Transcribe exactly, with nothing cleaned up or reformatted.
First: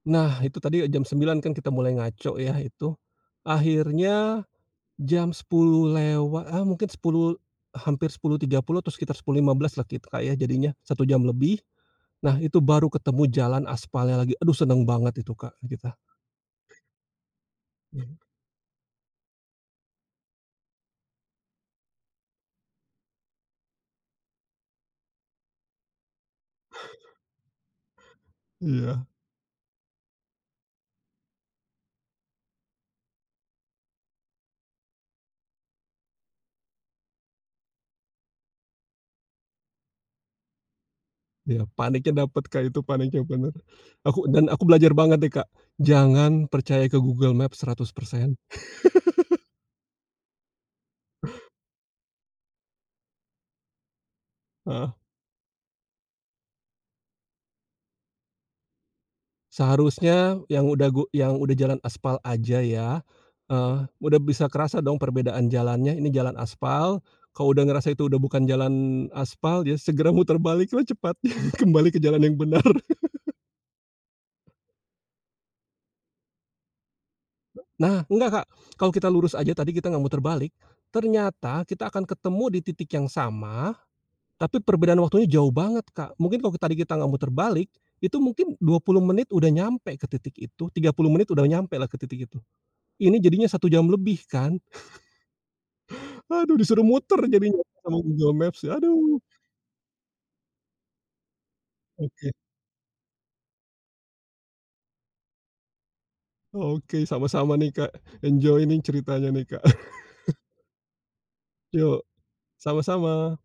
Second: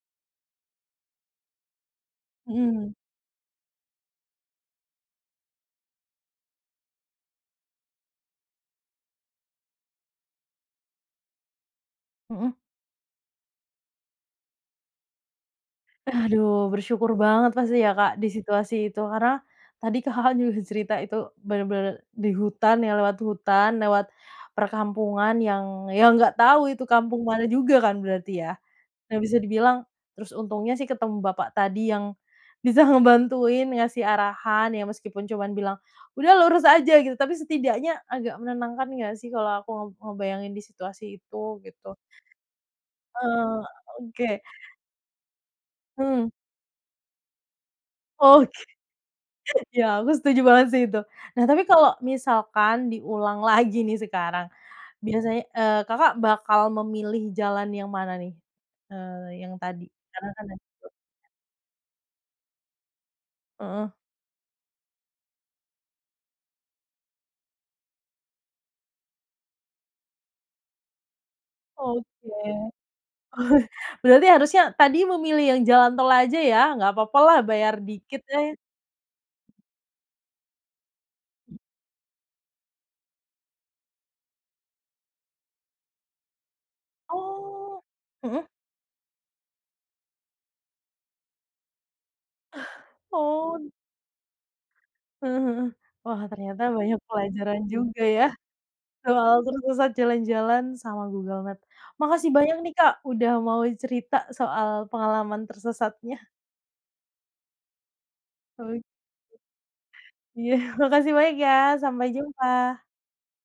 Nah itu tadi ya jam sembilan kan kita mulai ngaco ya Mhm. itu, akhirnya, jam sepuluh lewa ah, mungkin sepuluh, hampir sepuluh tiga puluh atau sekitar sepuluh lima belas kita ya jadinya satu jam lebih, nah Heeh. itu baru ketemu jalan aspalnya lagi, aduh seneng banget itu Kak, kita. Aduh bersyukur banget pasti ya Mhm. Kak, di situasi itu karena, tadi Kakak, juga cerita itu benar-benar di hutan ya lewat hutan lewat perkampungan yang yang nggak tahu itu kampung mana juga kan berarti ya, Iya. nah bisa dibilang terus untungnya sih ketemu bapak tadi yang, bisa ngebantuin ngasih arahan ya meskipun cuma bilang, "Udah lurus aja," gitu tapi setidaknya agak menenangkan nggak sih kalau aku ngeb ngebayangin di situasi itu Iya gitu paniknya dapet Kak, itu paniknya bener, Eee, aku oke. dan aku belajar banget deh Kak, Mhm. jangan percaya ke Google Maps seratus persen. Oke, ya aku setuju banget sih itu nah tapi kalau misalkan diulang lagi nih sekarang, Heeh. biasanya, eee, Kakak, bakal memilih jalan yang mana nih? Eee, yang tadi karena Seharusnya kan.. yang udah [unintelligible] gu yang udah jalan aspal aja ya, eee, Heeh. udah bisa kerasa dong perbedaan jalannya ini jalan aspal, kalau udah ngerasa itu udah bukan jalan aspal ya segera muter baliklah cepat kembali ke jalan Oke, yang benar. oh berarti harusnya tadi memilih yang jalan tol aja ya nggak papa lah bayar Nah dikit, nggak Kak, eh. kalau kita lurus aja tadi kita nggak muter balik, ternyata kita akan ketemu di titik yang sama, tapi perbedaan waktunya jauh banget Kak, mungkin kalau tadi kita nggak muter balik, Oh, itu heeh. mungkin dua puluh menit udah nyampe ke titik itu, tiga puluh menit udah nyampelah ke titik itu, ini jadinya satu [unintelligible] jam lebih kan. Heeh heeh, wah Aduh ternyata disuruh banyak muter jadinya pelajaran sama juga ya, Google Maps, aduh. soal tersesat jalan-jalan sama Google Maps, makasih Oke banyak nih Kak, udah mau cerita soal pengalaman tersesatnya. Oke, sama-sama nih Kak, enjoy nih Oke. ceritanya nih Kak. Iya makasih banyak ya Yok, sampai sama jumpa. sama.